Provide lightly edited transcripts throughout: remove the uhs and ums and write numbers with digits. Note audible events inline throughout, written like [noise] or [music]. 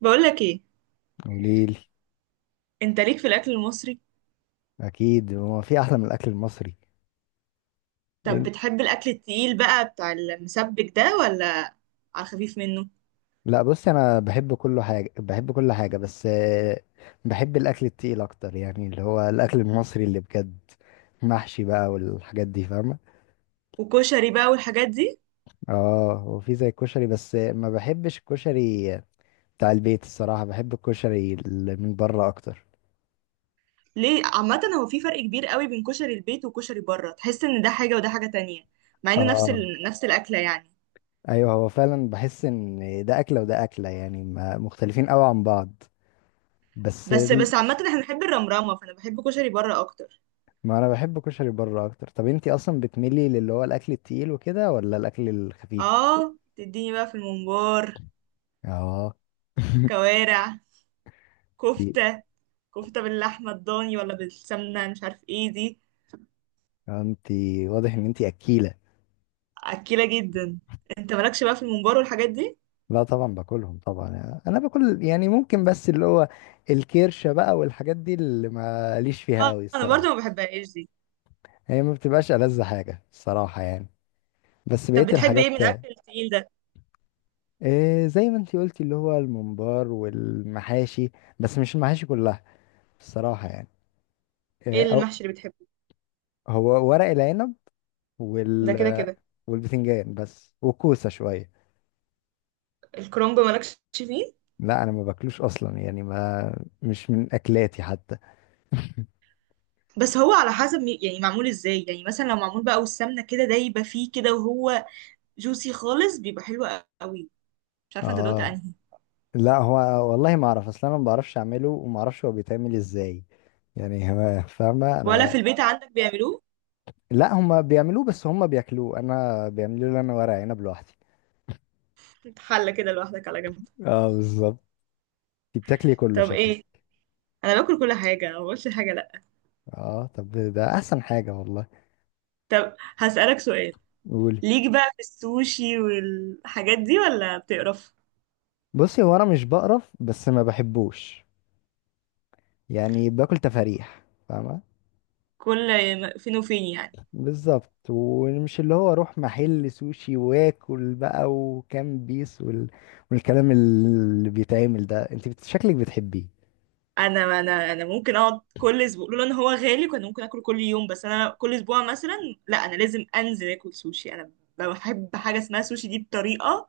بقولك ايه؟ قوليلي. انت ليك في الاكل المصري؟ اكيد هو في احلى من الاكل المصري. طب إن- بتحب الاكل التقيل بقى بتاع المسبك ده ولا على الخفيف منه؟ لا بصي، انا بحب كل حاجه بحب كل حاجه بس بحب الاكل التقيل اكتر، يعني اللي هو الاكل المصري اللي بجد. محشي بقى والحاجات دي، فاهمه. وكشري بقى والحاجات دي. اه هو في زي الكشري بس ما بحبش الكشري بتاع البيت الصراحه، بحب الكشري اللي من بره اكتر. ليه؟ عامه هو في فرق كبير قوي بين كشري البيت وكشري بره، تحس ان ده حاجه وده حاجه تانية، مع انه نفس اه نفس الاكله يعني. ايوه، هو فعلا بحس ان ده اكله وده اكله، يعني مختلفين قوي عن بعض. بس بس ال- بس عامه احنا بنحب الرمرامه، فانا بحب كشري بره اكتر. ما انا بحب كشري بره اكتر. طب انتي اصلا بتميلي للي هو الاكل التقيل وكده ولا الاكل الخفيف؟ اه، تديني بقى في الممبار، اه. [laughs] كوارع، انتي، كفته كفته باللحمه الضاني ولا بالسمنه مش عارف ايه دي. واضح ان انتي اكيلة. اكيله جدا. انت مالكش بقى في الممبار والحاجات دي؟ لا طبعا باكلهم طبعا، انا باكل يعني ممكن، بس اللي هو الكرشة بقى والحاجات دي اللي ماليش فيها اه، قوي انا برضو الصراحة. ما بحبهاش دي. هي ما بتبقاش ألذ حاجة الصراحة يعني، بس طب بقية بتحب الحاجات. ايه من الاكل التقيل ده؟ إيه زي ما انتي قلتي، اللي هو الممبار والمحاشي، بس مش المحاشي كلها الصراحة يعني. إيه ايه أو المحشي اللي بتحبه؟ هو ورق العنب، ده وال كده كده. والبتنجان بس، وكوسة شوية. الكرنب مالكش فيه؟ لا انا ما باكلوش اصلا، يعني ما مش من اكلاتي حتى. بس هو على حسب يعني معمول ازاي، يعني مثلا لو معمول بقى والسمنه كده دايبه فيه كده، وهو جوسي خالص، بيبقى حلو قوي. مش عارفه انت دوت اه انهي. لا هو، والله ما اعرف اصلا، انا ما بعرفش اعمله وما اعرفش هو بيتعمل ازاي يعني. [laughs] فاهمة ولا انا. في البيت عندك بيعملوه؟ لا هما بيعملوه، بس هما بياكلوه، انا بيعملوا لي انا ورق عنب لوحدي. انت حله كده لوحدك على جنب؟ اه بالظبط. انت بتاكلي كله طب شكلك. ايه، انا باكل كل حاجه، ما بقولش حاجه لا. اه طب ده احسن حاجة والله. طب هسألك سؤال، قولي. ليك بقى في السوشي والحاجات دي ولا بتقرف؟ بصي هو انا مش بقرف، بس ما بحبوش، يعني باكل تفاريح، فاهمة. كل فين وفين يعني. بالظبط، ومش اللي هو اروح محل سوشي واكل بقى وكام بيس والكلام اللي بيتعمل ده. انت شكلك بتحبيه. انا ممكن اقعد كل اسبوع، لولا ان هو غالي كان ممكن اكله كل يوم، بس انا كل اسبوع مثلا. لا، انا لازم انزل اكل سوشي، انا بحب حاجه اسمها سوشي دي بطريقه،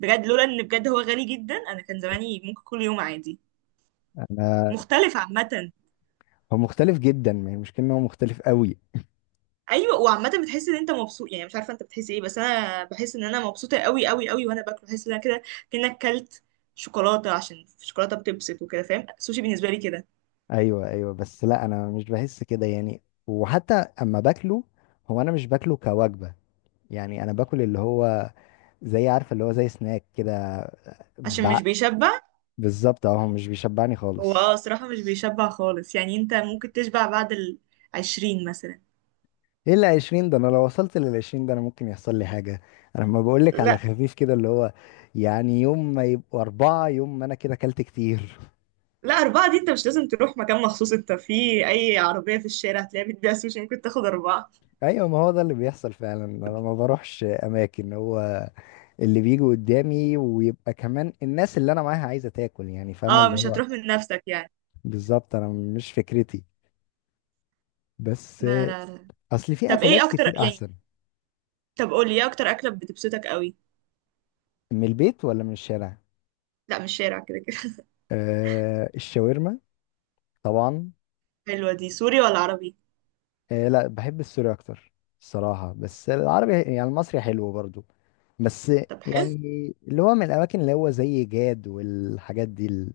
بجد لولا ان بجد هو غالي جدا انا كان زماني ممكن كل يوم عادي. انا مختلف عامه. هو مختلف جدا، ما هي المشكله ان هو مختلف قوي. ايوه، وعامه بتحس ان انت مبسوط، يعني مش عارفه انت بتحس ايه، بس انا بحس ان انا مبسوطه قوي قوي قوي. وانا باكل بحس ان انا كده كانك كلت شوكولاته، عشان الشوكولاته بتبسط وكده، فاهم؟ السوشي بالنسبه لي كده. ايوه ايوه، بس لا انا مش بحس كده يعني. وحتى اما باكله، هو انا مش باكله كوجبه، يعني انا باكل اللي هو زي، عارفه اللي هو زي سناك كده. عشان مش بع- بيشبع. بالظبط، اهو مش بيشبعني هو خالص. الصراحة مش بيشبع خالص، يعني انت ممكن تشبع بعد 20 مثلا. ايه ال 20 ده؟ انا لو وصلت لل 20 ده انا ممكن يحصل لي حاجه. انا لما بقول لك على لا، خفيف كده اللي هو يعني يوم ما يبقوا اربعه، يوم ما انا كده اكلت كتير. لا، أربعة دي انت مش لازم تروح مكان مخصوص، انت في أي عربية في الشارع هتلاقيها بتبيع سوشي، ممكن تاخد أربعة. [laughs] ايوه، ما هو ده اللي بيحصل فعلا، انا ما بروحش اماكن، هو اللي بيجي قدامي ويبقى كمان الناس اللي انا معاها عايزه تاكل، يعني فاهمه اه، اللي مش هو. هتروح من نفسك يعني. بالظبط، انا مش فكرتي، بس لا، لا، لا. اصل في طب ايه اكلات أكتر كتير يعني؟ احسن. طب قولي ايه أكتر أكلة بتبسطك قوي؟ من البيت ولا من الشارع؟ لا، مش شارع، كده كده. أه الشاورما طبعا. [laughs] حلوة دي، سوري ولا عربي؟ إيه لا بحب السوري اكتر الصراحه، بس العربي يعني المصري حلو برضو. بس طب حلو. يعني اللي هو من الاماكن اللي هو زي جاد والحاجات دي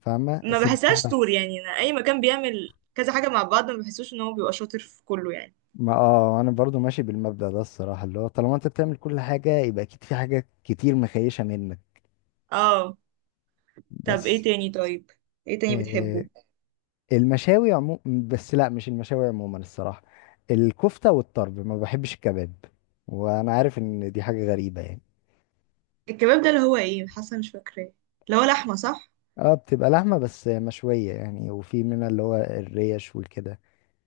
فاهمه ما بحسهاش السمسمه. سوري، يعني أنا أي مكان بيعمل كذا حاجة مع بعض ما بحسوش إن هو بيبقى شاطر في كله يعني. ما اه، انا برضو ماشي بالمبدأ ده الصراحه، اللي هو طالما انت بتعمل كل حاجه يبقى اكيد في حاجه كتير مخيشه منك. اه، طب ايه بس تاني طيب؟ ايه تاني بتحبه؟ إيه، المشاوي عموما، بس لا مش المشاوي عموما الصراحه، الكفته والطرب، ما بحبش الكباب. وانا عارف ان دي حاجه غريبه يعني. الكباب ده اللي هو ايه، حاسه مش فاكراه، اللي هو لحمه صح؟ اه بتبقى لحمة بس مشوية يعني، وفي منها اللي هو الريش والكده،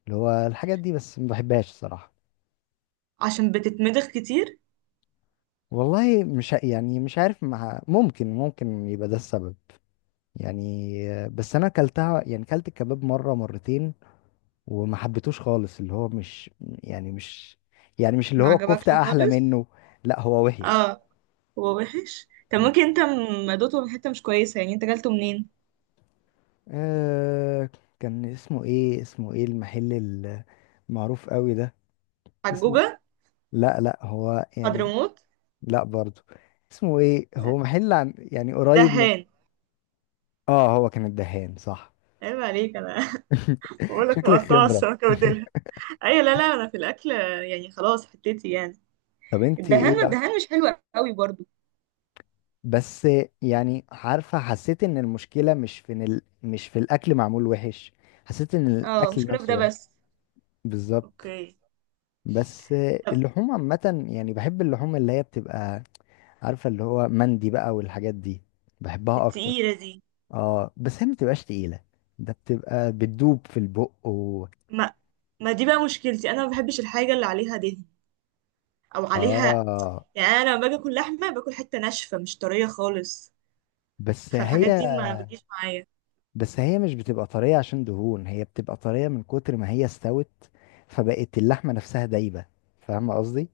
اللي هو الحاجات دي، بس ما بحبهاش صراحة. عشان بتتمضغ كتير؟ والله مش يعني مش عارف، مع ممكن ممكن يبقى ده السبب يعني بس انا اكلتها يعني، اكلت الكباب مرة مرتين وما حبيتوش خالص. اللي هو مش يعني مش اللي ما هو عجبكش الكفتة احلى خالص. منه. لا هو وحش. اه، هو وحش. طب ممكن انت دوقته من حته مش كويسه، يعني انت جالته منين؟ آه كان اسمه ايه، المحل المعروف قوي ده. اسمه حجوجه؟ لا لا هو يعني. حضرموت؟ لا برضو. اسمه ايه؟ هو محل عن يعني قريب من. دهان؟ اه هو كان الدهان صح. عيب عليك انا. [laughs] [laughs] بقول لك شكلك مقطعه خبرة. السمكه وديلها. ايوه، لا، لا، انا في الاكل يعني خلاص، حتتي يعني. طب انت الدهان، ايه ما الدهان مش حلو قوي برضو. بس يعني، عارفة حسيت ان المشكلة مش في إن مش في الاكل معمول وحش، حسيت ان اه، الاكل مشكله في نفسه ده وحش. بس. بالظبط. اوكي. بس طب. اللحوم عامة يعني بحب، اللحوم اللي هي بتبقى، عارفة اللي هو مندي بقى والحاجات دي، بحبها اكتر. التقيله دي. اه بس هي ما بتبقاش تقيلة، ده بتبقى بتدوب في البق ما ما دي بقى مشكلتي، انا ما بحبش الحاجه اللي عليها دهن او عليها. اه. يعني انا لما باجي اكل لحمه، باكل حته ناشفه مش طريه خالص. بس هي فالحاجات دي ما بتجيش معايا. بس هي مش بتبقى طرية عشان دهون، هي بتبقى طرية من كتر ما هي استوت، فبقت اللحمة نفسها دايبة. فاهم قصدي؟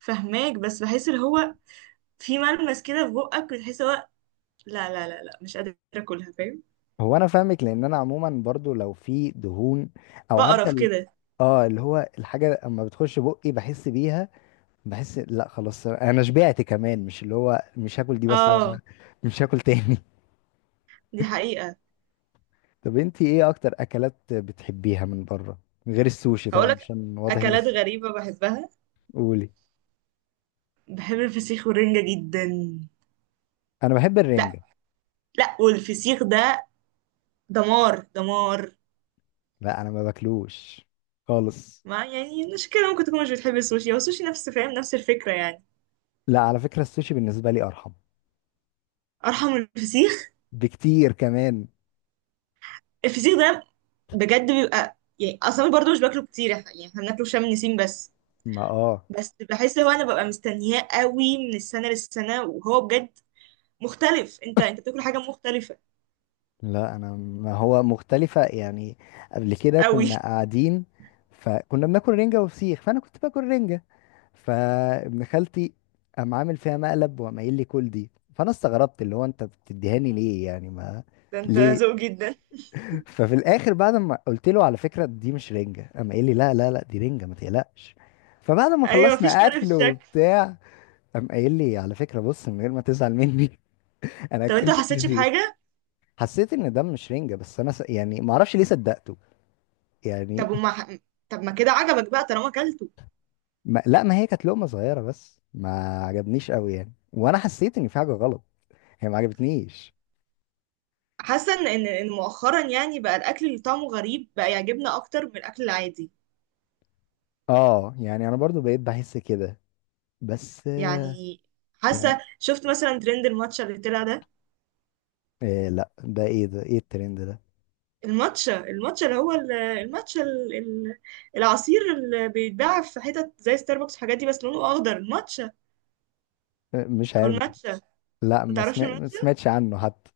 فهماك، بس بحس اللي هو في ملمس كده في بقك بتحس هو. لا، لا، لا، لا، مش قادره اكلها، فاهم؟ هو انا فاهمك، لان انا عموما برضو لو في دهون او عارفة بقرف كده. اه اللي هو الحاجة اما بتخش بقي بحس بيها، بحس لا خلاص انا شبعت، كمان مش اللي هو مش هاكل دي، بس لا، أنا اه، مش هاكل تاني. دي حقيقه. [laughs] طب انتي ايه اكتر اكلات بتحبيها من بره؟ غير السوشي طبعا، هقولك، عشان واضح ان اكلات غريبه بحبها. قولي. بحب الفسيخ والرنجه جدا. انا بحب لا. الرنجة. لا، والفسيخ ده دمار دمار. لا انا ما باكلوش خالص. ما يعني مش كده، ممكن تكون مش بتحب السوشي، هو السوشي نفس، فاهم؟ نفس الفكره يعني. لا على فكرة السوشي بالنسبة لي ارحم ارحم من الفسيخ. بكتير كمان. الفسيخ ده بجد بيبقى يعني، اصلا برضو مش باكله كتير، يعني احنا بناكله في شم النسيم بس. ما اه بس بحس، هو انا ببقى مستنياه قوي من السنه للسنه، وهو بجد مختلف. انت بتاكل حاجه مختلفه لا انا، ما هو مختلفة يعني. قبل كده قوي. كنا [laughs] قاعدين، فكنا بناكل رنجة وفسيخ، فانا كنت باكل رنجة، فابن خالتي قام عامل فيها مقلب وقام قايل لي كل دي، فانا استغربت اللي هو انت بتديهاني ليه، يعني ما ده انت ليه. ذوق جدا. ففي الاخر بعد ما قلت له على فكرة دي مش رنجة، قام قايل لي لا لا لا دي رنجة ما تقلقش. فبعد ما ايوه، مفيش خلصنا فرق في اكل الشكل. وبتاع قام قايل لي على فكرة بص، من غير ما تزعل مني، [laughs] أنا طب انت ما أكلتك حسيتش فسيخ. بحاجه؟ حسيت إن ده مش رنجة، بس أنا يعني ما أعرفش ليه صدقته يعني. طب وما طب ما كده عجبك بقى طالما اكلته. ما... لا، ما هي كانت لقمة صغيرة بس ما عجبنيش قوي يعني، وأنا حسيت إن في حاجة غلط، هي ما عجبتنيش. حاسه ان ان إن مؤخرا يعني بقى الاكل اللي طعمه غريب بقى يعجبنا اكتر من الاكل العادي آه يعني أنا برضو بقيت بحس كده، بس يعني. يعني. حاسه، شفت مثلا ترند الماتشا اللي طلع ده؟ إيه لا ده إيه، ده إيه الترند ده؟ الماتشا اللي هو العصير اللي بيتباع في حتت زي ستاربكس والحاجات دي، بس لونه اخضر، الماتشا مش او عارف. الماتشا. لا ما تعرفش ما الماتشا؟ سمعتش عنه حتى.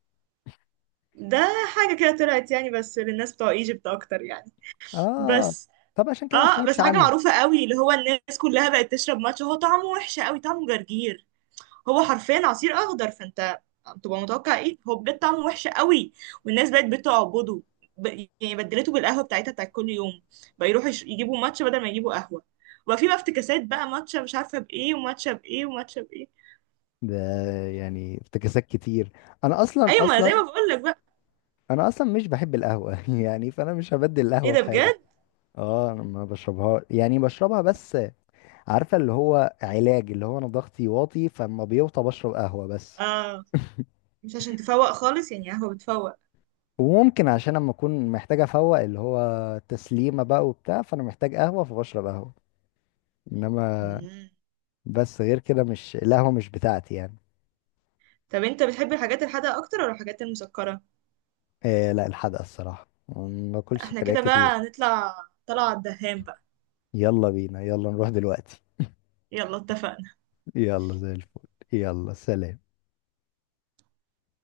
ده حاجه كده طلعت يعني بس للناس بتوع ايجيبت اكتر يعني. آه بس. طب عشان كده ما اه، سمعتش بس حاجه عنه. معروفه قوي، اللي هو الناس كلها بقت تشرب ماتشا. هو طعمه وحش قوي، طعمه جرجير، هو حرفيا عصير اخضر. فانت بتبقى متوقع ايه؟ هو بجد طعمه وحش قوي، والناس بقت بتعبده. ب... يعني بدلته بالقهوه بتاعتها بتاعت كل يوم. بقى يروحوا يجيبوا ماتشا بدل ما يجيبوا قهوه. وبقى في بقى افتكاسات بقى، ماتشا مش عارفه بايه، وماتشا بايه، وماتشا بايه. ده يعني افتكاسات كتير. انا اصلا ايوه، ما اصلا زي ما بقول لك بقى. انا اصلا مش بحب القهوه. [laughs] يعني فانا مش هبدل ايه القهوه ده بحاجه. بجد. اه انا ما بشربها، يعني بشربها بس عارفه اللي هو علاج، اللي هو انا ضغطي واطي، فاما بيوطى بشرب قهوه، بس اه، مش عشان تفوق خالص يعني، قهوه بتفوق. وممكن عشان اما اكون محتاج افوق اللي هو تسليمه بقى وبتاع، فانا محتاج قهوه فبشرب قهوه. انما مم. بس غير كده مش القهوه مش بتاعتي يعني. طب انت بتحب الحاجات الحادقه اكتر ولا الحاجات المسكره؟ إيه لا الحدقه الصراحه، ما باكلش احنا سكريات كده كتير. بقى نطلع طلعه على الدهان بقى. يلا بينا، يلا نروح دلوقتي. يلا، اتفقنا. يلا زي الفل. يلا سلام.